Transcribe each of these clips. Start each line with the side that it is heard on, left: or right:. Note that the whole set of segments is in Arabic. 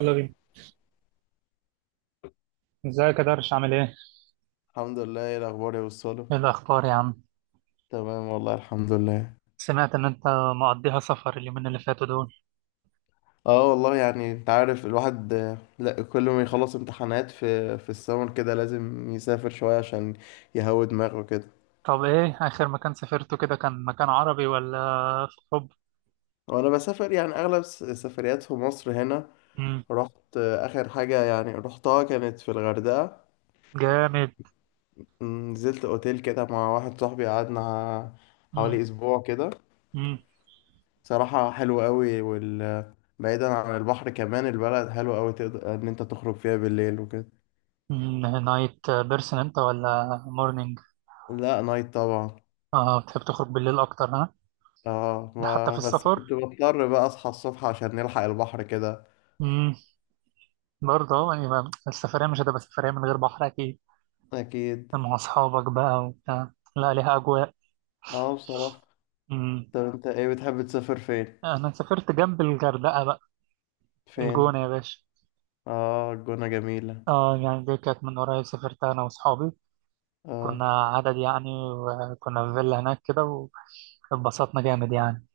right: يلا بينا. ازيك يا درش، عامل ايه؟
left: الحمد لله. ايه الاخبار يا وصاله؟
right: ايه الاخبار يا عم؟
left: تمام والله، الحمد لله.
right: سمعت ان انت مقضيها سفر اليومين اللي فاتوا دول.
left: اه والله، يعني انت عارف الواحد لا، كل ما يخلص امتحانات في السمر كده لازم يسافر شويه عشان يهوي دماغه كده.
right: طب ايه اخر مكان سافرته؟ كده كان مكان عربي ولا في اوروبا؟
left: وانا بسافر يعني اغلب سفريات في مصر هنا.
right: امم.
left: رحت اخر حاجه يعني رحتها كانت في الغردقه.
right: جامد.
left: نزلت اوتيل كده مع واحد صاحبي، قعدنا
right: امم.
left: حوالي اسبوع كده.
right: امم.
left: صراحه حلو قوي، بعيدا عن البحر، كمان البلد حلوة أوي، تقدر إن أنت تخرج فيها بالليل وكده.
right: نايت بيرسون انت ولا مورنينج؟
left: لا، نايت طبعا.
right: اه بتحب تخرج بالليل اكتر ها؟
left: اه،
right: ده حتى
left: ما
right: في
left: بس كنت
right: السفر؟
left: بضطر بقى اصحى الصبح عشان نلحق البحر كده.
right: امم. برضه، يعني السفرية مش هتبقى سفرية من غير بحر اكيد.
left: اكيد.
right: مع اصحابك بقى وبتاع. لا، ليها اجواء.
left: اه بصراحة.
right: امم.
left: طب انت ايه بتحب تسافر فين؟
right: انا سافرت جنب الغردقة بقى.
left: فين؟
right: الجونة يا باشا.
left: اه، الجونة جميلة.
right: اه يعني دي كانت من قريب، سافرت انا واصحابي.
left: اه.
right: كنا عدد يعني، وكنا في فيلا هناك كده، واتبسطنا جامد يعني.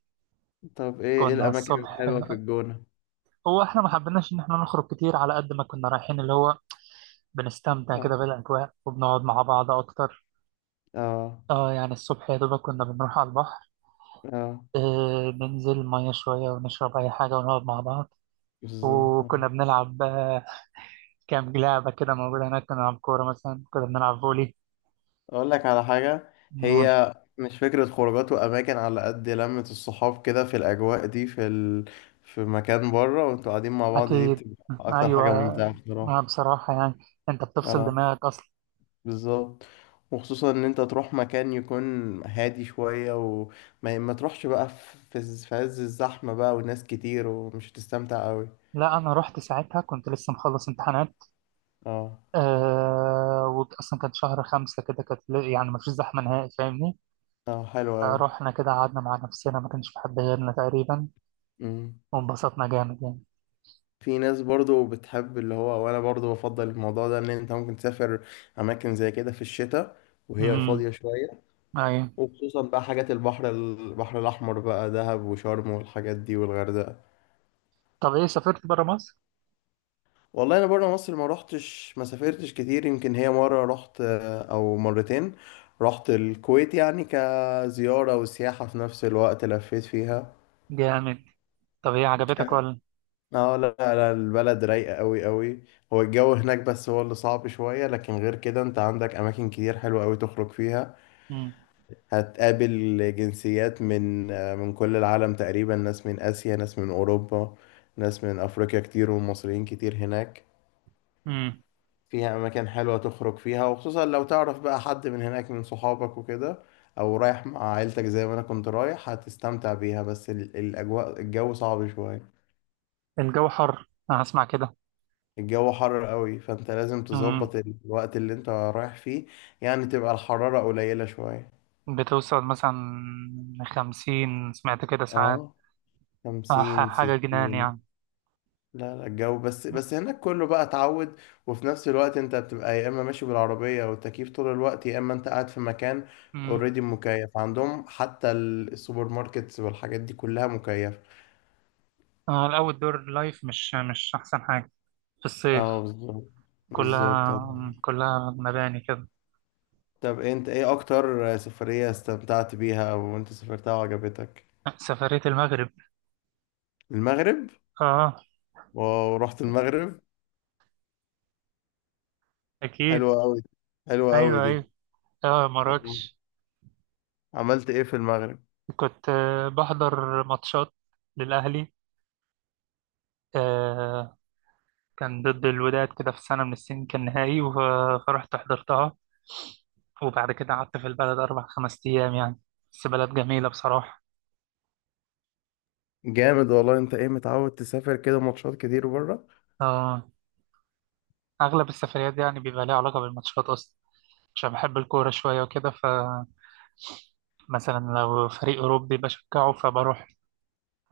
left: طب ايه
right: كنا
left: الاماكن
right: الصبح،
left: الحلوة في الجونة؟
right: هو احنا ما حبيناش ان احنا نخرج كتير على قد ما كنا رايحين، اللي هو بنستمتع
left: اه.
right: كده بالاجواء وبنقعد مع بعض اكتر.
left: اه.
right: اه يعني الصبح يا دوبك كنا بنروح على البحر.
left: اه
right: ننزل ميه شويه ونشرب اي حاجه ونقعد مع بعض.
left: بالظبط.
right: وكنا بنلعب، كام لعبه كده موجوده هناك، كنا بنلعب كوره مثلا، كنا بنلعب فولي.
left: اقول لك على حاجة، هي مش فكرة خروجات واماكن على قد لمة الصحاب كده، في الاجواء دي في مكان بره وانتوا قاعدين مع بعض، دي
right: أكيد.
left: بتبقى اكتر
right: أيوة.
left: حاجة ممتعة
right: ما
left: بصراحة.
right: بصراحة يعني، أنت بتفصل
left: اه
right: دماغك أصلا.
left: بالظبط. وخصوصا ان انت تروح مكان يكون هادي شوية، وما ما تروحش بقى في عز الزحمة بقى وناس كتير ومش هتستمتع قوي.
right: لا، أنا رحت ساعتها كنت لسه مخلص امتحانات.
left: اه.
right: وأصلا كان شهر خمسة كده، كانت يعني مفيش زحمة نهائي، فاهمني؟
left: اه حلو قوي.
right: رحنا كده قعدنا مع نفسنا، ما كانش في حد غيرنا تقريبا،
left: امم.
right: وانبسطنا جامد يعني.
left: في ناس برضو بتحب اللي هو، وانا برضو بفضل الموضوع ده، ان انت ممكن تسافر اماكن زي كده في الشتاء وهي
right: امم.
left: فاضية شوية.
right: أيوة.
left: وخصوصا بقى حاجات البحر، البحر الاحمر بقى، دهب وشرم والحاجات دي والغردقة.
right: طب إيه، سافرت برا مصر؟
left: والله، انا بره مصر ما روحتش، ما سافرتش كتير، يمكن هي مره رحت او مرتين. رحت الكويت يعني كزياره وسياحه في نفس الوقت، لفيت فيها.
right: جامد. طب إيه،
left: ك-
right: عجبتك ولا؟
left: اه لا لا، البلد رايقه قوي قوي. هو الجو هناك بس هو اللي صعب شويه، لكن غير كده انت عندك اماكن كتير حلوه قوي تخرج فيها.
right: امم.
left: هتقابل جنسيات من كل العالم تقريبا، ناس من اسيا، ناس من اوروبا، ناس من افريقيا كتير، ومصريين كتير هناك.
right: امم.
left: فيها أماكن حلوة تخرج فيها، وخصوصا لو تعرف بقى حد من هناك من صحابك وكده، أو رايح مع عيلتك زي ما أنا كنت رايح، هتستمتع بيها، بس ال- الأجواء الجو صعب شوية.
right: الجو حر، أنا هسمع كده.
left: الجو حر قوي، فأنت لازم
right: امم.
left: تظبط الوقت اللي أنت رايح فيه، يعني تبقى الحرارة قليلة شوية.
right: بتوصل مثلا 50، سمعت كده، ساعات.
left: اه، 50
right: حاجة جنان
left: 60.
right: يعني.
left: لا لا، الجو بس هناك كله بقى اتعود. وفي نفس الوقت انت بتبقى يا اما ماشي بالعربية او التكييف طول الوقت، يا اما انت قاعد في مكان
right: أمم.
left: اوريدي مكيف عندهم، حتى السوبر ماركتس والحاجات دي كلها مكيفة.
right: الأول دور لايف، مش أحسن حاجة في الصيف.
left: اه بالظبط. بالظبط.
right: كلها كلها مباني كده.
left: طب انت ايه اكتر سفرية استمتعت بيها وانت سافرتها وعجبتك؟
right: سفرية المغرب.
left: المغرب؟
right: آه.
left: واو، رحت المغرب.
right: أكيد.
left: حلوة قوي. حلوة قوي
right: أيوه،
left: دي.
right: أيوه. آه،
left: طب
right: مراكش.
left: عملت ايه في المغرب؟
right: كنت، بحضر ماتشات للأهلي. آه. كان ضد الوداد كده، في سنة من السنين كان نهائي فرحت حضرتها. وبعد كده قعدت في البلد أربع خمس أيام يعني. بس بلد جميلة بصراحة.
left: جامد والله. انت ايه متعود تسافر كده ماتشات كتير بره؟
right: آه، أغلب السفريات دي يعني بيبقى ليها علاقة بالماتشات أصلا. عشان بحب الكورة شوية وكده، فمثلا لو فريق أوروبي بشجعه فبروح،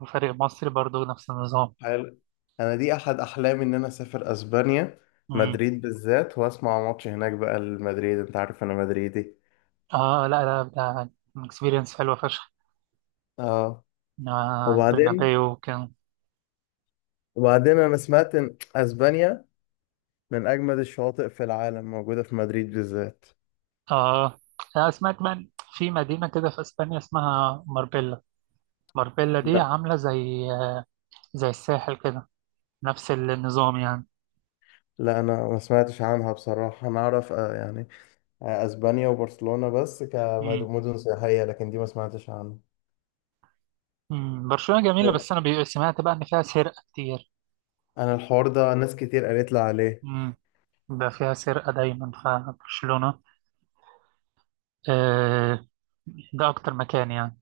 right: وفريق مصري برضو نفس النظام.
left: حلو. انا دي احد احلامي، ان انا اسافر اسبانيا،
right: مم.
left: مدريد بالذات، واسمع ماتش هناك بقى لمدريد، انت عارف انا مدريدي.
right: اه لا، لا ده اكسبيرينس حلوة فشخ.
left: اه.
right: آه،
left: وبعدين
right: البرنابيو وكده.
left: وبعدين انا سمعت ان اسبانيا من اجمد الشواطئ في العالم موجودة في مدريد بالذات.
right: اه، أنا سمعت كمان في مدينة كده في اسبانيا اسمها ماربيلا. ماربيلا دي
left: لا
right: عاملة زي، زي الساحل كده، نفس النظام يعني.
left: لا، انا ما سمعتش عنها بصراحة. انا اعرف يعني اسبانيا وبرشلونة بس
right: مم.
left: كمدن سياحية، لكن دي ما سمعتش عنها.
right: مم. برشلونة جميلة،
left: طب
right: بس انا سمعت بقى ان فيها سرقة كتير.
left: انا الحوار ده ناس كتير قالت لي عليه.
right: مم. ده فيها سرقة دايما فبرشلونة. آه. ده أكتر مكان يعني.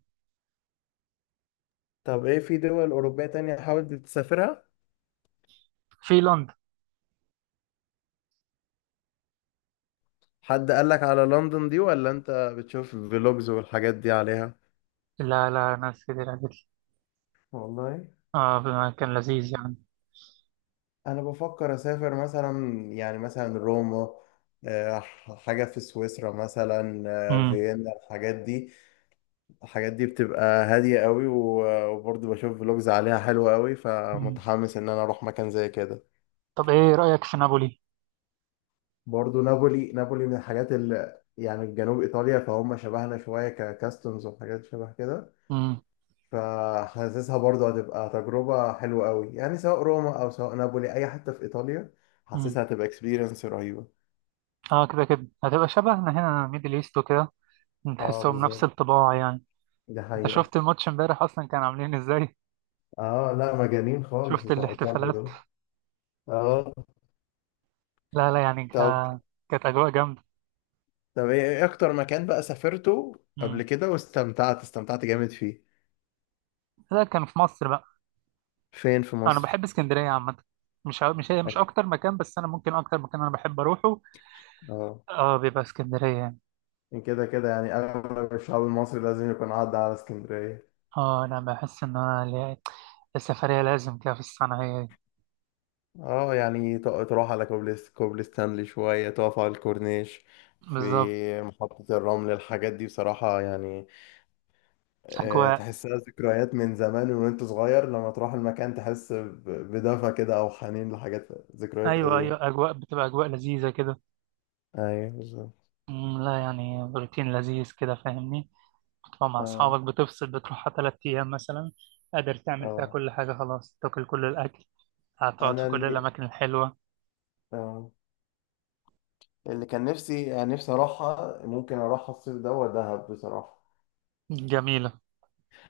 left: طب ايه في دول اوروبية تانية حاولت تسافرها؟
right: في لندن.
left: حد قالك على لندن دي ولا انت بتشوف فلوجز والحاجات دي عليها؟
right: لا، لا، ناس كتير قالت لي.
left: والله
right: آه. مكان لذيذ يعني.
left: انا بفكر اسافر مثلا، يعني مثلا روما، آه، حاجة في سويسرا مثلا،
right: مم.
left: فيينا، الحاجات دي. الحاجات دي بتبقى هادية قوي، وبرضه بشوف فلوجز عليها حلوة قوي،
right: مم.
left: فمتحمس ان انا اروح مكان زي كده.
right: طب إيه رأيك في نابولي؟
left: برضه نابولي، نابولي من الحاجات اللي يعني جنوب ايطاليا، فهم شبهنا شوية ككاستمز وحاجات شبه كده،
right: مم.
left: فحاسسها برضه هتبقى تجربة حلوة قوي، يعني سواء روما أو سواء نابولي، أي حتة في إيطاليا
right: مم.
left: حاسسها هتبقى اكسبيرينس رهيبة.
right: آه، كده كده هتبقى شبهنا هنا، ميدل إيست وكده.
left: اه
right: تحسهم نفس
left: بالظبط،
right: الطباع يعني.
left: دي
right: أنت
left: حقيقة.
right: شفت الماتش امبارح أصلا، كان عاملين إزاي؟
left: اه لا، مجانين خالص
right: شفت
left: بتوع ايطاليا
right: الاحتفالات؟
left: دول. اه.
right: لا، لا يعني
left: طب
right: كانت أجواء جامدة.
left: طب إيه أكتر مكان بقى سافرته
right: مم.
left: قبل كده واستمتعت استمتعت جامد فيه؟
right: لا، كان في مصر بقى.
left: فين في
right: أنا
left: مصر؟
right: بحب اسكندرية عامة. مش هي مش
left: أيوة.
right: أكتر مكان، بس أنا ممكن أكتر مكان أنا بحب أروحه.
left: اه
right: آه، بيبقى اسكندرية يعني.
left: كده كده يعني أغلب الشعب المصري لازم يكون عدى على اسكندرية.
right: اه انا بحس ان السفرية لازم كده، في الصنعة هي دي.
left: اه يعني تروح على كوبلس، كوبلس ستانلي شوية، تقف على الكورنيش
right: بالظبط.
left: في محطة الرمل، الحاجات دي بصراحة يعني
right: اجواء.
left: تحسها ذكريات من زمان وانت صغير، لما تروح المكان تحس بدفى كده، او حنين لحاجات، ذكريات
right: ايوه، ايوه،
left: قديمة.
right: اجواء بتبقى اجواء لذيذة كده.
left: ايوه بالظبط.
right: لا، يعني روتين لذيذ كده فاهمني. بتبقى مع اصحابك
left: اه.
right: بتفصل، بتروحها 3 ايام مثلا، قادر تعمل فيها
left: اه
right: كل حاجة. خلاص تاكل كل الاكل، هتقعد في
left: انا
right: كل
left: اللي،
right: الاماكن الحلوة.
left: اه اللي كان نفسي، يعني نفسي اروحها، ممكن اروحها الصيف ده دهب بصراحة.
right: جميلة.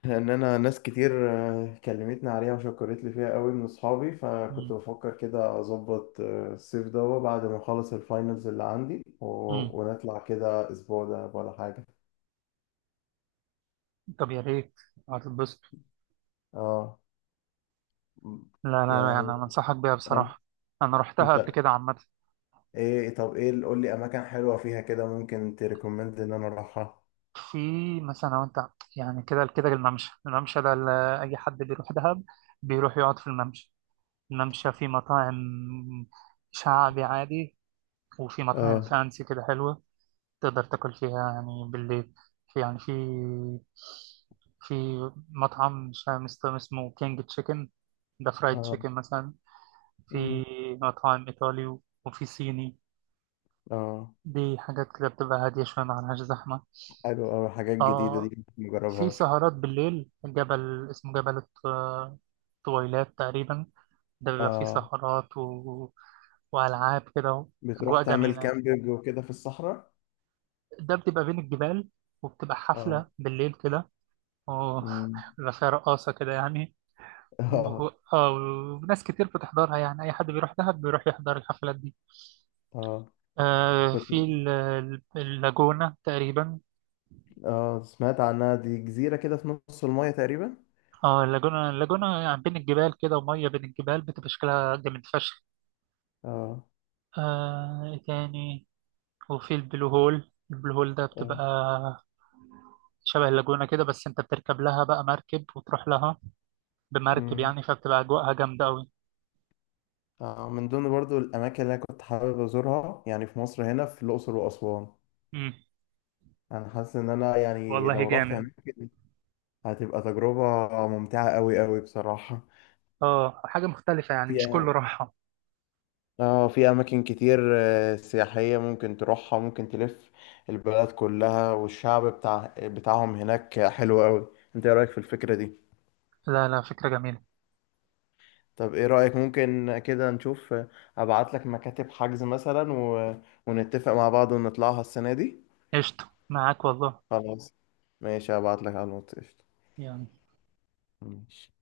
left: لان انا ناس كتير كلمتني عليها وشكرت لي فيها قوي من اصحابي، فكنت
right: أمم.
left: بفكر كده اظبط الصيف ده بعد ما اخلص الفاينلز اللي عندي
right: أمم.
left: ونطلع كده اسبوع ده ولا حاجه.
right: طب يا ريت، هتتبسط.
left: اه. م-
right: لا، لا، لا، يعني
left: يعني
right: انا انصحك بيها
left: اه.
right: بصراحة، انا رحتها قبل
left: انت
right: كده عامة.
left: ايه، طب ايه قول لي اماكن حلوه فيها كده ممكن تريكومند ان انا اروحها.
right: في، مثلا لو انت، يعني كده كده الممشى، اي حد بيروح دهب بيروح يقعد في الممشى. الممشى فيه مطاعم شعبي عادي، وفي مطاعم
left: اه.
right: فانسي كده حلوة، تقدر تاكل فيها يعني بالليل. في يعني في في مطعم مش عارف اسمه كينج تشيكن، ده فرايد
left: اه.
right: تشيكن مثلا. في
left: مم.
right: مطاعم ايطالي، وفي صيني.
left: اه
right: دي حاجات كده بتبقى هادية شوية، معلهاش زحمة.
left: حلو أوي، حاجات جديده
right: اه،
left: دي
right: في
left: مجربهاش.
right: سهرات بالليل، جبل اسمه جبل طويلات تقريبا، ده بيبقى فيه
left: اه.
right: سهرات و... وألعاب كده. أجواء
left: بتروح تعمل
right: جميلة،
left: كامبينج وكده في الصحراء.
right: ده بتبقى بين الجبال، وبتبقى حفلة بالليل كده و-
left: اه.
right: بيبقى فيها رقاصة كده يعني، و...
left: اه.
right: آه، وناس كتير بتحضرها، يعني أي حد بيروح دهب بيروح يحضر الحفلات دي.
left: اه.
right: آه،
left: كنت،
right: في اللاجونة تقريبا.
left: اه سمعت عنها، دي جزيرة كده في نص المايه تقريبا.
right: اه، اللاجونة، يعني بين الجبال كده، ومية بين الجبال بتبقى شكلها جامد فشخ.
left: اه.
right: آه، إيه تاني؟ وفي البلو هول، البلو هول ده بتبقى
left: اه.
right: شبه اللاجونة كده، بس انت بتركب لها بقى مركب وتروح لها بمركب
left: امم.
right: يعني، فبتبقى أجواءها جامدة أوي.
left: من ضمن برضو الأماكن اللي أنا كنت حابب أزورها، يعني في مصر هنا، في الأقصر وأسوان.
right: امم.
left: أنا حاسس إن أنا يعني
right: والله
left: لو رحت
right: جامد.
left: هناك هتبقى تجربة ممتعة أوي أوي بصراحة.
right: اه، حاجة مختلفة يعني،
left: في
right: مش كله راحة.
left: اه في أماكن كتير سياحية ممكن تروحها، ممكن تلف البلد كلها، والشعب بتاعهم هناك حلو أوي. أنت إيه رأيك في الفكرة دي؟
right: لا، لا، فكرة جميلة.
left: طب ايه رأيك، ممكن كده نشوف، ابعت لك مكاتب حجز مثلا ونتفق مع بعض ونطلعها السنة دي.
right: قشطة معاك والله.
left: خلاص. ماشي، هبعت لك على الواتس قشطة.
right: يلا.
left: ماشي